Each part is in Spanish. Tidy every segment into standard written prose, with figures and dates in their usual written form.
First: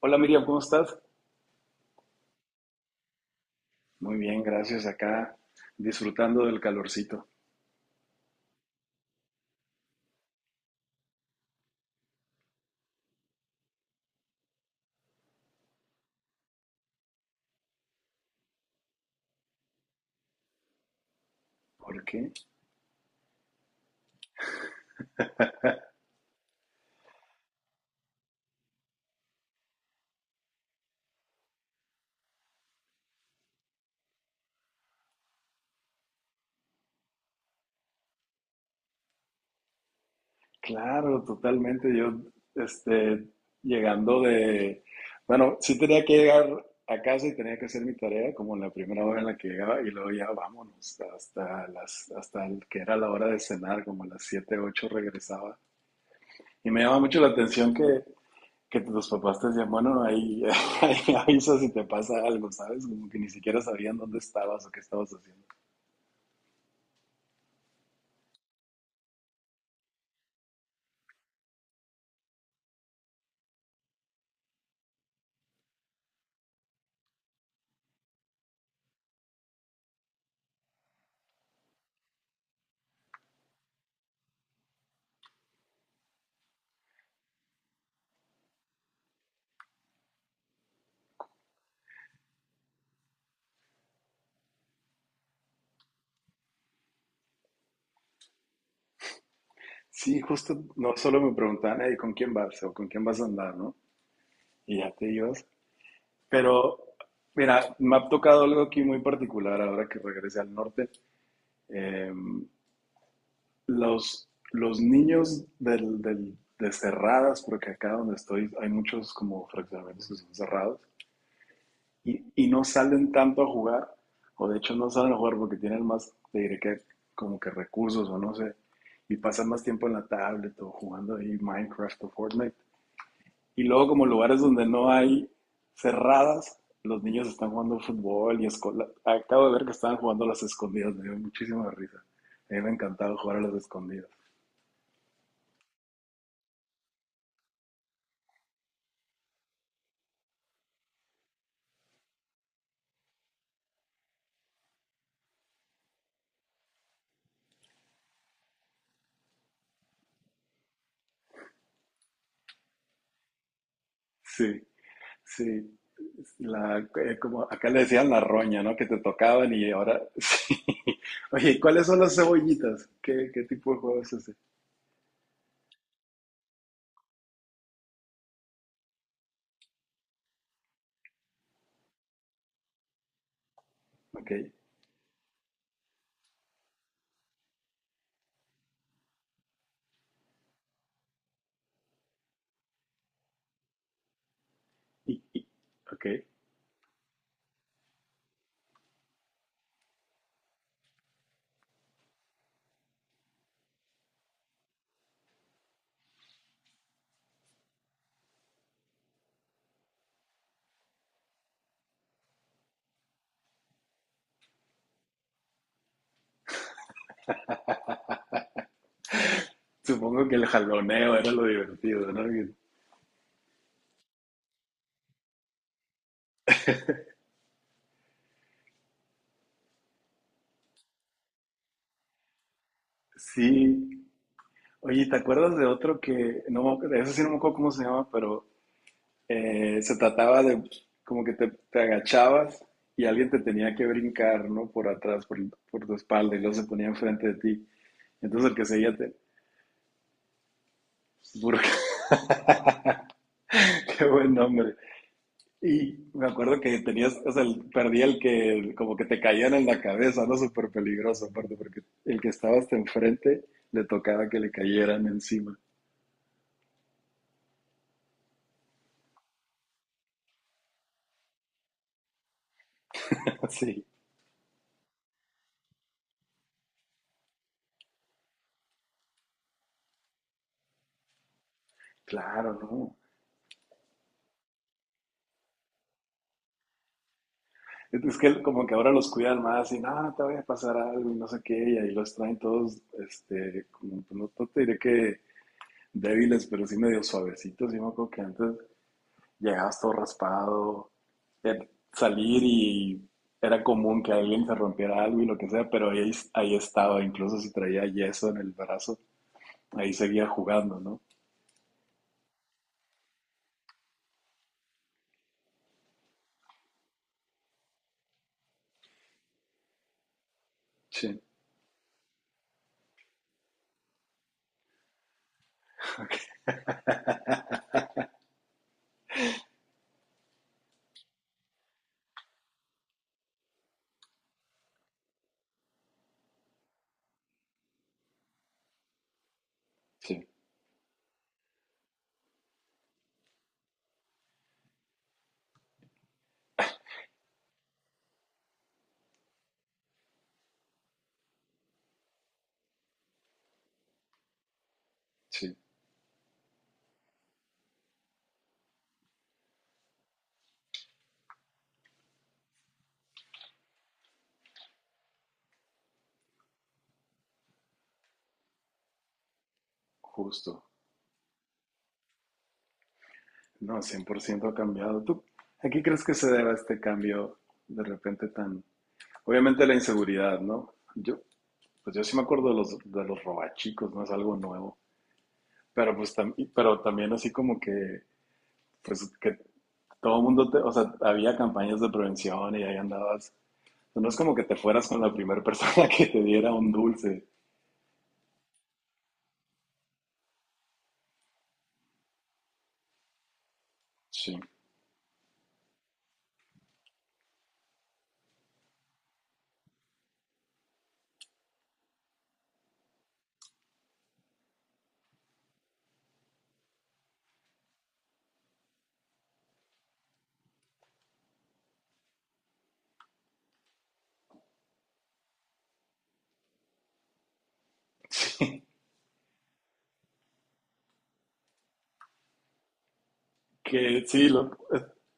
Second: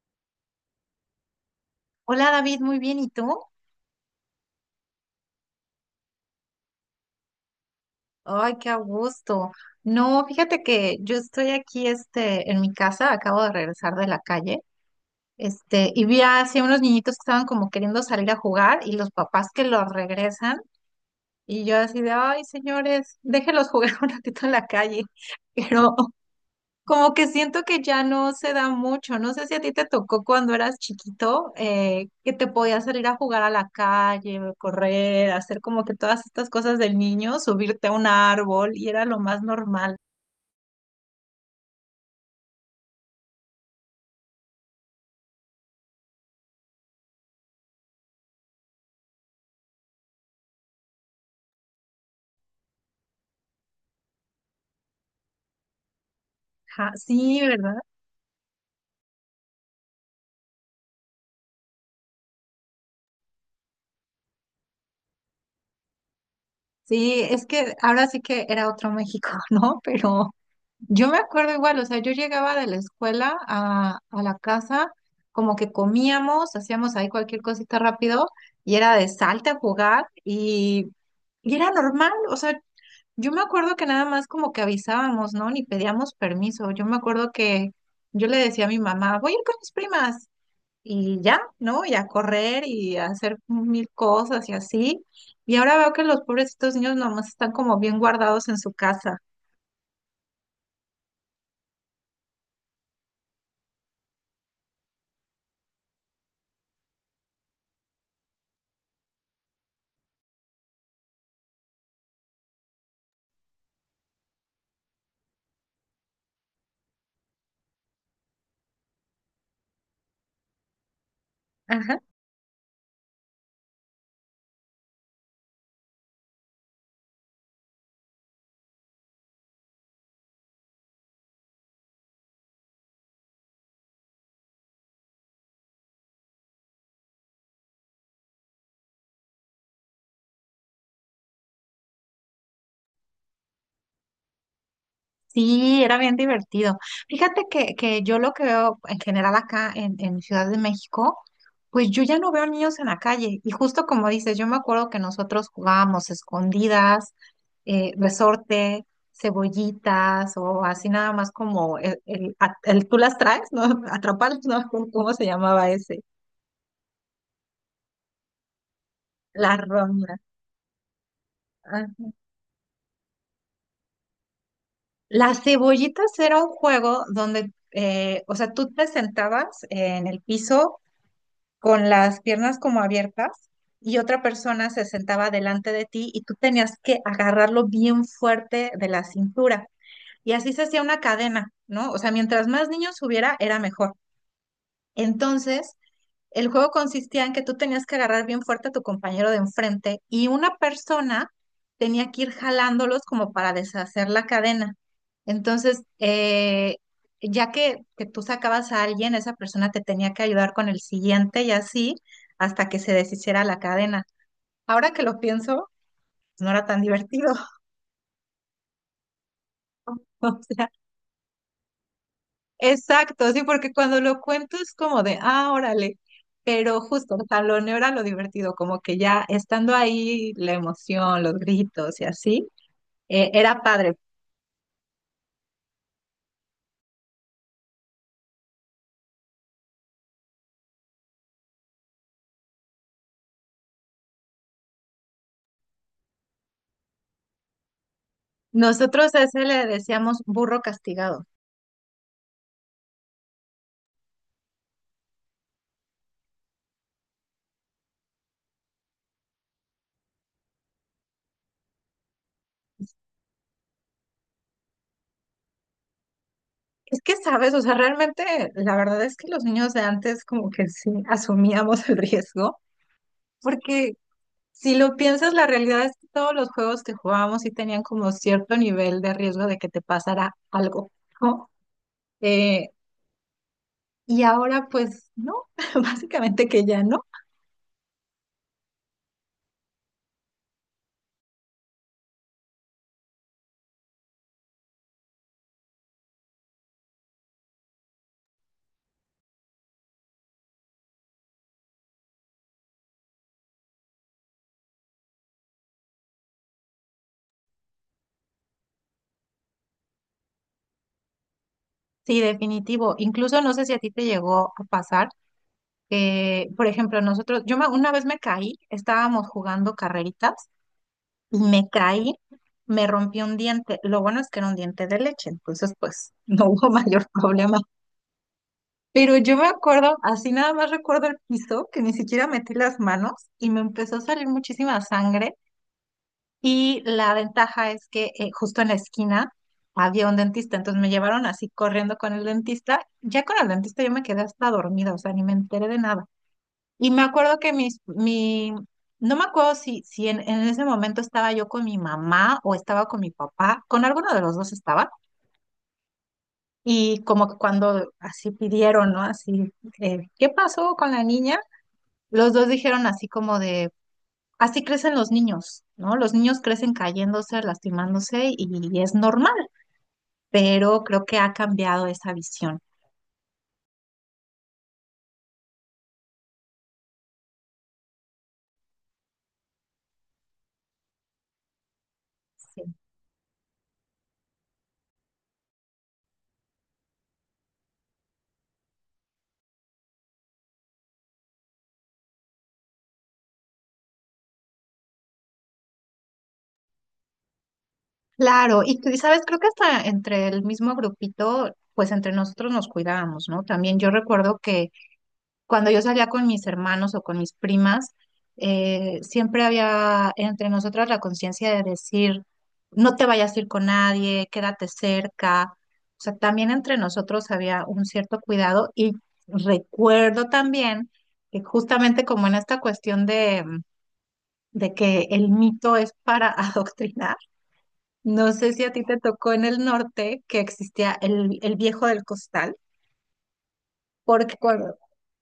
Hola Miriam, ¿cómo estás? Hola David, muy bien, ¿y tú? Muy bien, gracias. Acá disfrutando del calorcito. Ay, qué a gusto. No, fíjate que yo estoy aquí en mi casa, acabo de regresar de la calle, y vi así a unos niñitos que estaban como queriendo salir a jugar y los papás que los regresan y yo así ¿Por de, qué? ay, señores, déjenlos jugar un ratito en la calle, pero como que siento que ya no se da mucho. No sé si a ti te tocó cuando eras chiquito, que te podías salir a jugar a la calle, correr, hacer como que todas estas cosas del niño, subirte a un árbol y era lo más normal. Claro, totalmente. Yo, este, llegando de... Bueno, sí tenía que llegar a casa y tenía que hacer mi tarea como en la primera hora en la que llegaba y luego ya vámonos hasta el que era la hora de cenar, como a las 7, 8 regresaba. Y me Ajá, llama mucho la sí, atención ¿verdad? que tus papás te decían, bueno, ahí, ahí avisa si te pasa algo, ¿sabes? Como que ni siquiera sabían dónde estabas o qué estabas haciendo. Sí, es que ahora sí que era otro México, ¿no? Pero yo me acuerdo igual, o sea, yo llegaba de la escuela a la casa, como que comíamos, hacíamos ahí cualquier cosita rápido y era de salte a jugar y era normal, o sea, yo me acuerdo que nada más como que avisábamos, ¿no? Ni pedíamos permiso, yo me acuerdo que yo le decía a mi mamá, voy a ir con mis primas y ya, ¿no? Y a correr y a hacer mil cosas y así. Y ahora veo que los pobrecitos niños nomás están como bien guardados en su casa. Sí, justo no solo me preguntaban, "Hey, ¿con quién vas? O ¿con quién vas a andar, no? Y ya te ibas. Pero, mira, me ha tocado algo aquí muy particular ahora que regresé al norte. Eh, los niños de cerradas, porque acá donde estoy hay muchos como fraccionamientos que son cerrados, Ajá. y no salen tanto a jugar, o de hecho no salen a jugar porque tienen más, te diré que como que recursos o no sé, y pasan más tiempo en la tablet o jugando ahí Minecraft o Fortnite. Y luego como lugares donde no hay cerradas, los niños están jugando fútbol y escola. Acabo de ver que estaban jugando a las escondidas, me dio muchísima risa. A mí me encantaba jugar a las escondidas. Sí, era bien divertido. Fíjate que yo lo que veo en general acá en Ciudad de México, pues yo ya no veo niños en la calle. Y justo como dices, yo me acuerdo que nosotros jugábamos escondidas, resorte, cebollitas o así nada más como el tú las traes, ¿no? Atrapalas, Sí, ¿no? ¿Cómo se llamaba sí. ese? La, como acá le decían la roña, ¿no? Que te tocaban La y ahora ronda. sí. Oye, ¿y ¿cuáles son Ah. las cebollitas? ¿Qué, qué tipo de juego es ese? Las cebollitas era un juego donde, o sea, tú te sentabas en el piso con las piernas como abiertas y otra Ok. persona se sentaba delante de ti y tú tenías que agarrarlo bien fuerte de la cintura. Y así se hacía una cadena, ¿no? O sea, mientras más niños hubiera, era mejor. Y- y- Entonces, ok. el juego consistía en que tú tenías que agarrar bien fuerte a tu compañero de enfrente y una persona tenía que ir jalándolos como para deshacer la cadena. Entonces, ya que tú sacabas a alguien, esa persona te tenía que ayudar con el siguiente y así hasta que se deshiciera la cadena. Ahora que lo pienso, no era tan divertido. Supongo que O el sea, jaloneo era lo divertido, ¿no? Exacto, sí, porque cuando lo cuento es como de, ah, órale, pero justo, o sea, lo negro era lo divertido, como que ya estando ahí, la emoción, los gritos y así, era Sí. padre. Oye, ¿te acuerdas de otro que, no, eso sí no me acuerdo cómo se llama, pero se trataba de pues, como que te agachabas y alguien te tenía que brincar, ¿no? Por atrás, por tu espalda y luego se ponía enfrente de ti. Entonces el que seguía Nosotros te a ese le decíamos burro castigado. burcaba. Qué buen nombre. Y me acuerdo que tenías, o sea, el- perdía el que como que te caían en la cabeza, ¿no? Súper peligroso, aparte, porque el que estabas hasta enfrente le tocaba que le cayeran encima. Es que, sabes, o sea, realmente la verdad es que los niños de antes como que sí asumíamos el riesgo, Sí. porque si lo piensas, la realidad es que todos los juegos que jugábamos sí tenían como cierto nivel de riesgo de que te pasara algo, ¿no? Claro, Eh, ¿no? y ahora pues no, básicamente que ya no. Es que como que ahora los cuidan más y no, no te vaya a pasar algo y no sé qué, y ahí los traen todos, este, como, pues, no, no te diré que débiles, pero sí medio suavecitos. Y me acuerdo que antes llegabas todo raspado, salir y era común que alguien se rompiera algo y lo que sea, pero ahí estaba, incluso si traía yeso en el brazo, ahí seguía jugando, ¿no? Sí, definitivo. Incluso no sé si a ti te llegó a pasar que, por ejemplo, nosotros, una vez me caí, estábamos jugando carreritas Sí, y me caí, me rompí un diente. Lo bueno es que era un diente de leche, entonces pues no hubo mayor problema. Pero yo me acuerdo, así nada más recuerdo el piso, que ni siquiera metí las manos y me empezó a salir muchísima sangre. Y la ventaja es que justo en la esquina había un sí, dentista, entonces me llevaron así corriendo con el dentista. Ya con el dentista yo me quedé hasta dormida, o sea, ni me enteré de nada. Y me acuerdo que no me acuerdo si en ese momento estaba yo con mi mamá o estaba con mi papá, con alguno de los dos estaba. sí, Y como que cuando así pidieron, ¿no? Así, ¿qué pasó con la niña? Los dos dijeron así como de así crecen los niños, ¿no? Los niños crecen cayéndose, lastimándose y es normal, justo. pero creo que ha cambiado esa visión. No, 100% ha cambiado. ¿Tú a qué crees que se deba este cambio de repente tan? Obviamente la inseguridad, ¿no? Yo, pues yo sí me acuerdo de Sí. los, de los robachicos, no es algo nuevo, pero pues pero también así como que, pues que todo el mundo, te, o sea, había campañas de prevención y ahí andabas, no es como que te fueras con la primera persona que te diera un dulce, Claro, y sabes, creo que hasta entre el mismo grupito, pues entre nosotros nos cuidábamos, ¿no? También yo recuerdo sí, que cuando yo salía con mis hermanos o con mis primas, siempre había entre nosotras la conciencia de decir, no te vayas a ir con nadie, quédate cerca. O sea, también entre nosotros había un cierto cuidado y recuerdo también que justamente como en esta cuestión de que el mito es para adoctrinar, no sé si sí, a ti te tocó en el norte que existía el viejo del costal, que sí, porque cuando,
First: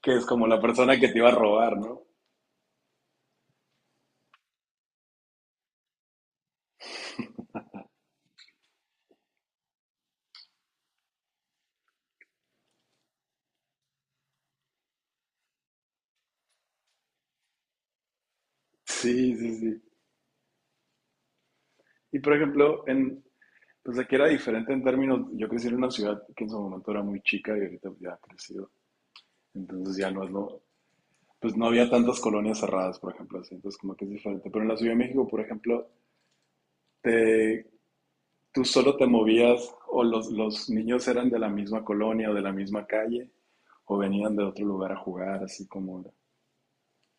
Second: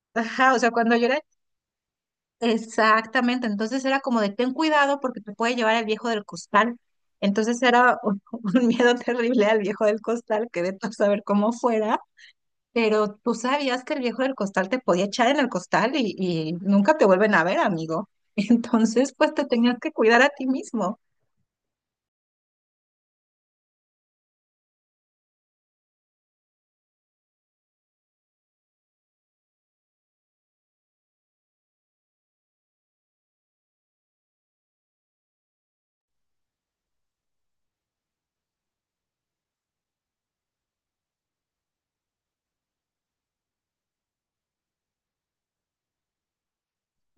que es como ajá, la o sea, cuando persona yo que te era. iba a robar, ¿no? Exactamente, entonces era como de ten cuidado porque te puede llevar el viejo del costal. Entonces era un, un miedo terrible al viejo del costal, que de todo saber cómo fuera, pero tú sabías que el viejo del costal te podía echar en el costal y nunca te vuelven a ver, amigo. Entonces, pues Sí, te sí, tenías sí. que cuidar a ti mismo. Y por ejemplo, pues aquí era diferente en términos, yo crecí en una ciudad que en su momento era muy chica y ahorita ya ha crecido. Entonces ya no es lo, pues no había tantas colonias cerradas, por ejemplo, así, entonces como que es diferente. Pero en la Ciudad de México, por ejemplo, te, tú solo te movías o los niños eran de la misma colonia o de la misma calle o venían de otro lugar a jugar, así como era.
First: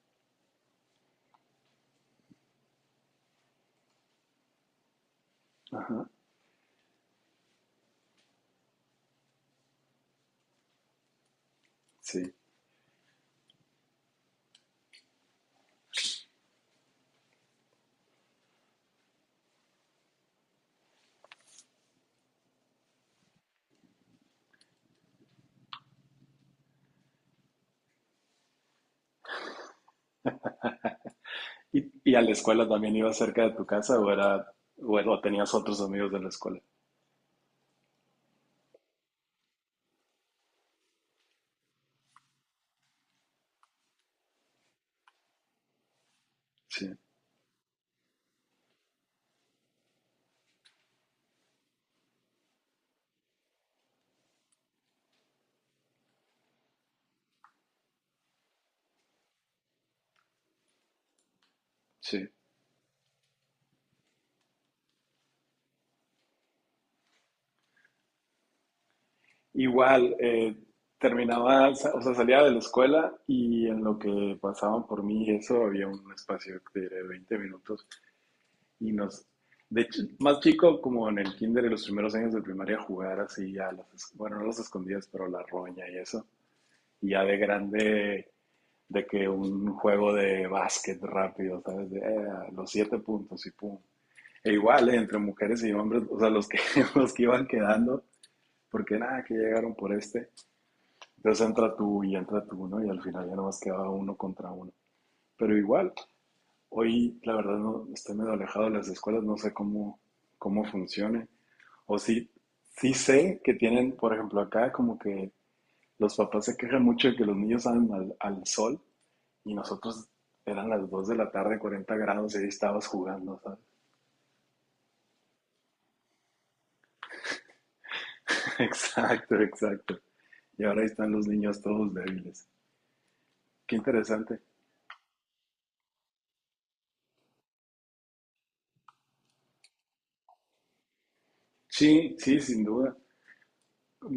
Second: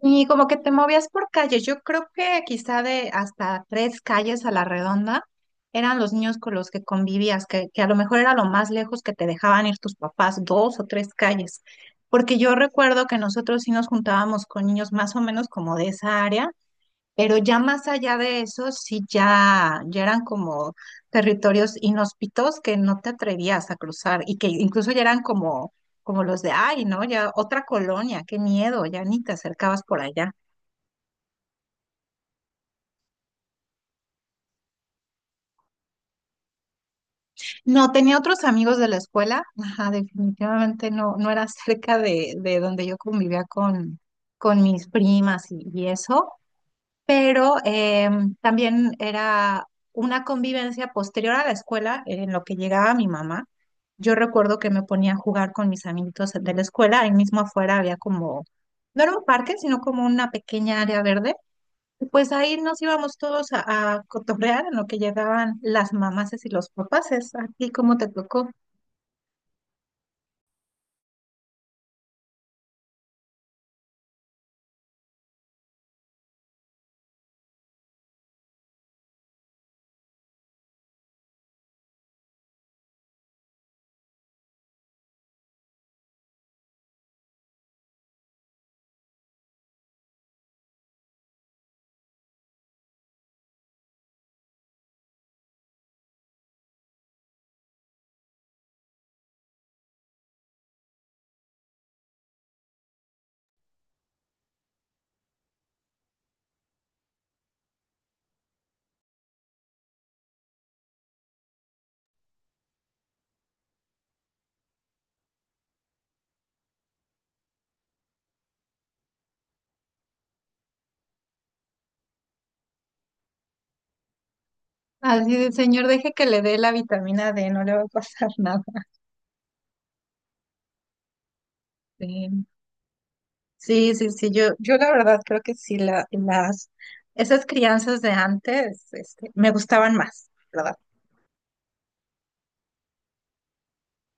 Y como que te movías por calle, yo creo que quizá de hasta tres calles a la redonda eran Ajá, los niños con los que convivías, que a lo mejor era lo más lejos que te dejaban ir tus papás, dos o tres calles. sí. Porque yo recuerdo que nosotros sí nos juntábamos con niños más o menos como de esa área, pero ya más allá de eso, sí ya, ya eran como territorios inhóspitos que no te atrevías a cruzar y que incluso ya eran como los de, ay, ¿no? Ya otra colonia, qué miedo, ya ni te acercabas por allá. ¿Y a la escuela también ibas cerca de tu casa o tenías otros amigos de la escuela? No, tenía otros amigos de la escuela, ajá, definitivamente no, no era cerca de donde yo convivía con mis primas y eso. Sí, Pero también era una convivencia posterior a la escuela en lo que llegaba mi mamá. Yo recuerdo que me ponía a jugar con mis amiguitos de la escuela, ahí mismo afuera había como, no era un parque, sino como una pequeña área verde. Y sí. pues ahí nos íbamos todos a cotorrear en lo que llegaban las mamases y los papases. ¿A ti cómo te tocó? Igual, terminaba, o sea, salía de la escuela y en lo que pasaban por mí, y eso había un espacio de 20 minutos y nos, de hecho, más chico, como en el kinder, y los primeros años de primaria, jugar así a las, bueno, no las escondidas, pero la roña y eso. Y ya de grande, de que un juego de básquet rápido, ¿sabes? De, los siete puntos y pum. E igual, entre mujeres y hombres, o sea, los que, los que iban quedando, porque nada, que llegaron por este. Entonces entra tú y entra tú, ¿no? Y al final ya nomás quedaba uno contra uno. Pero igual, hoy la verdad no estoy medio alejado de las escuelas, no sé cómo funcione. O sí, sí sé que tienen, por ejemplo, acá como que los papás se quejan mucho de que los niños salen al sol y nosotros eran las 2 de la tarde, 40 grados, y ahí estabas jugando, ¿sabes? Así de, señor, deje que le dé la vitamina D, no le va a pasar nada. Exacto, exacto. Y ahora ahí están los niños todos Sí. débiles. Qué Sí, sí, sí, interesante. yo la verdad creo que sí, esas crianzas de antes, me gustaban más, ¿verdad? Sí, sí, sin duda.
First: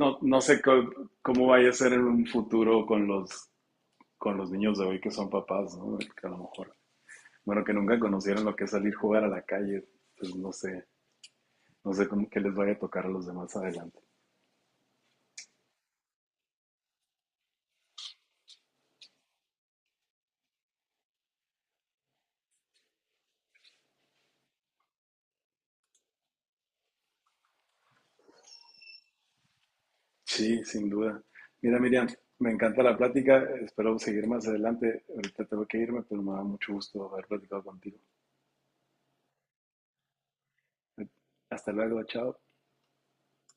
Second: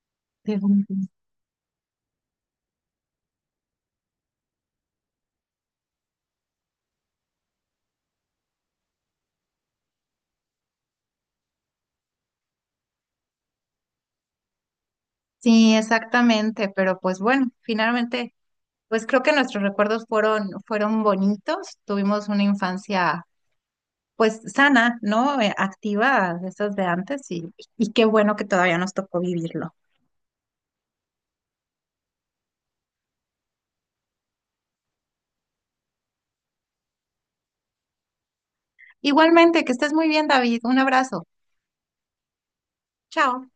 No, no sé Pero. Cómo vaya a ser en un futuro con los niños de hoy que son papás, ¿no? Que a lo mejor, bueno, que nunca conocieron lo que es salir a jugar a la calle, pues no sé, no sé cómo que les vaya a tocar a los demás adelante. Sí, exactamente, pero pues bueno, finalmente, pues creo que nuestros recuerdos fueron, bonitos, tuvimos una infancia pues sana, ¿no? Activa, de esas de antes, y qué bueno que todavía nos tocó vivirlo. Sí, sin duda. Mira, Miriam, me encanta la plática, espero seguir más adelante. Ahorita tengo que irme, pero me da mucho gusto haber platicado contigo. Igualmente, que estés muy bien, David, un abrazo, Hasta luego, chao. chao.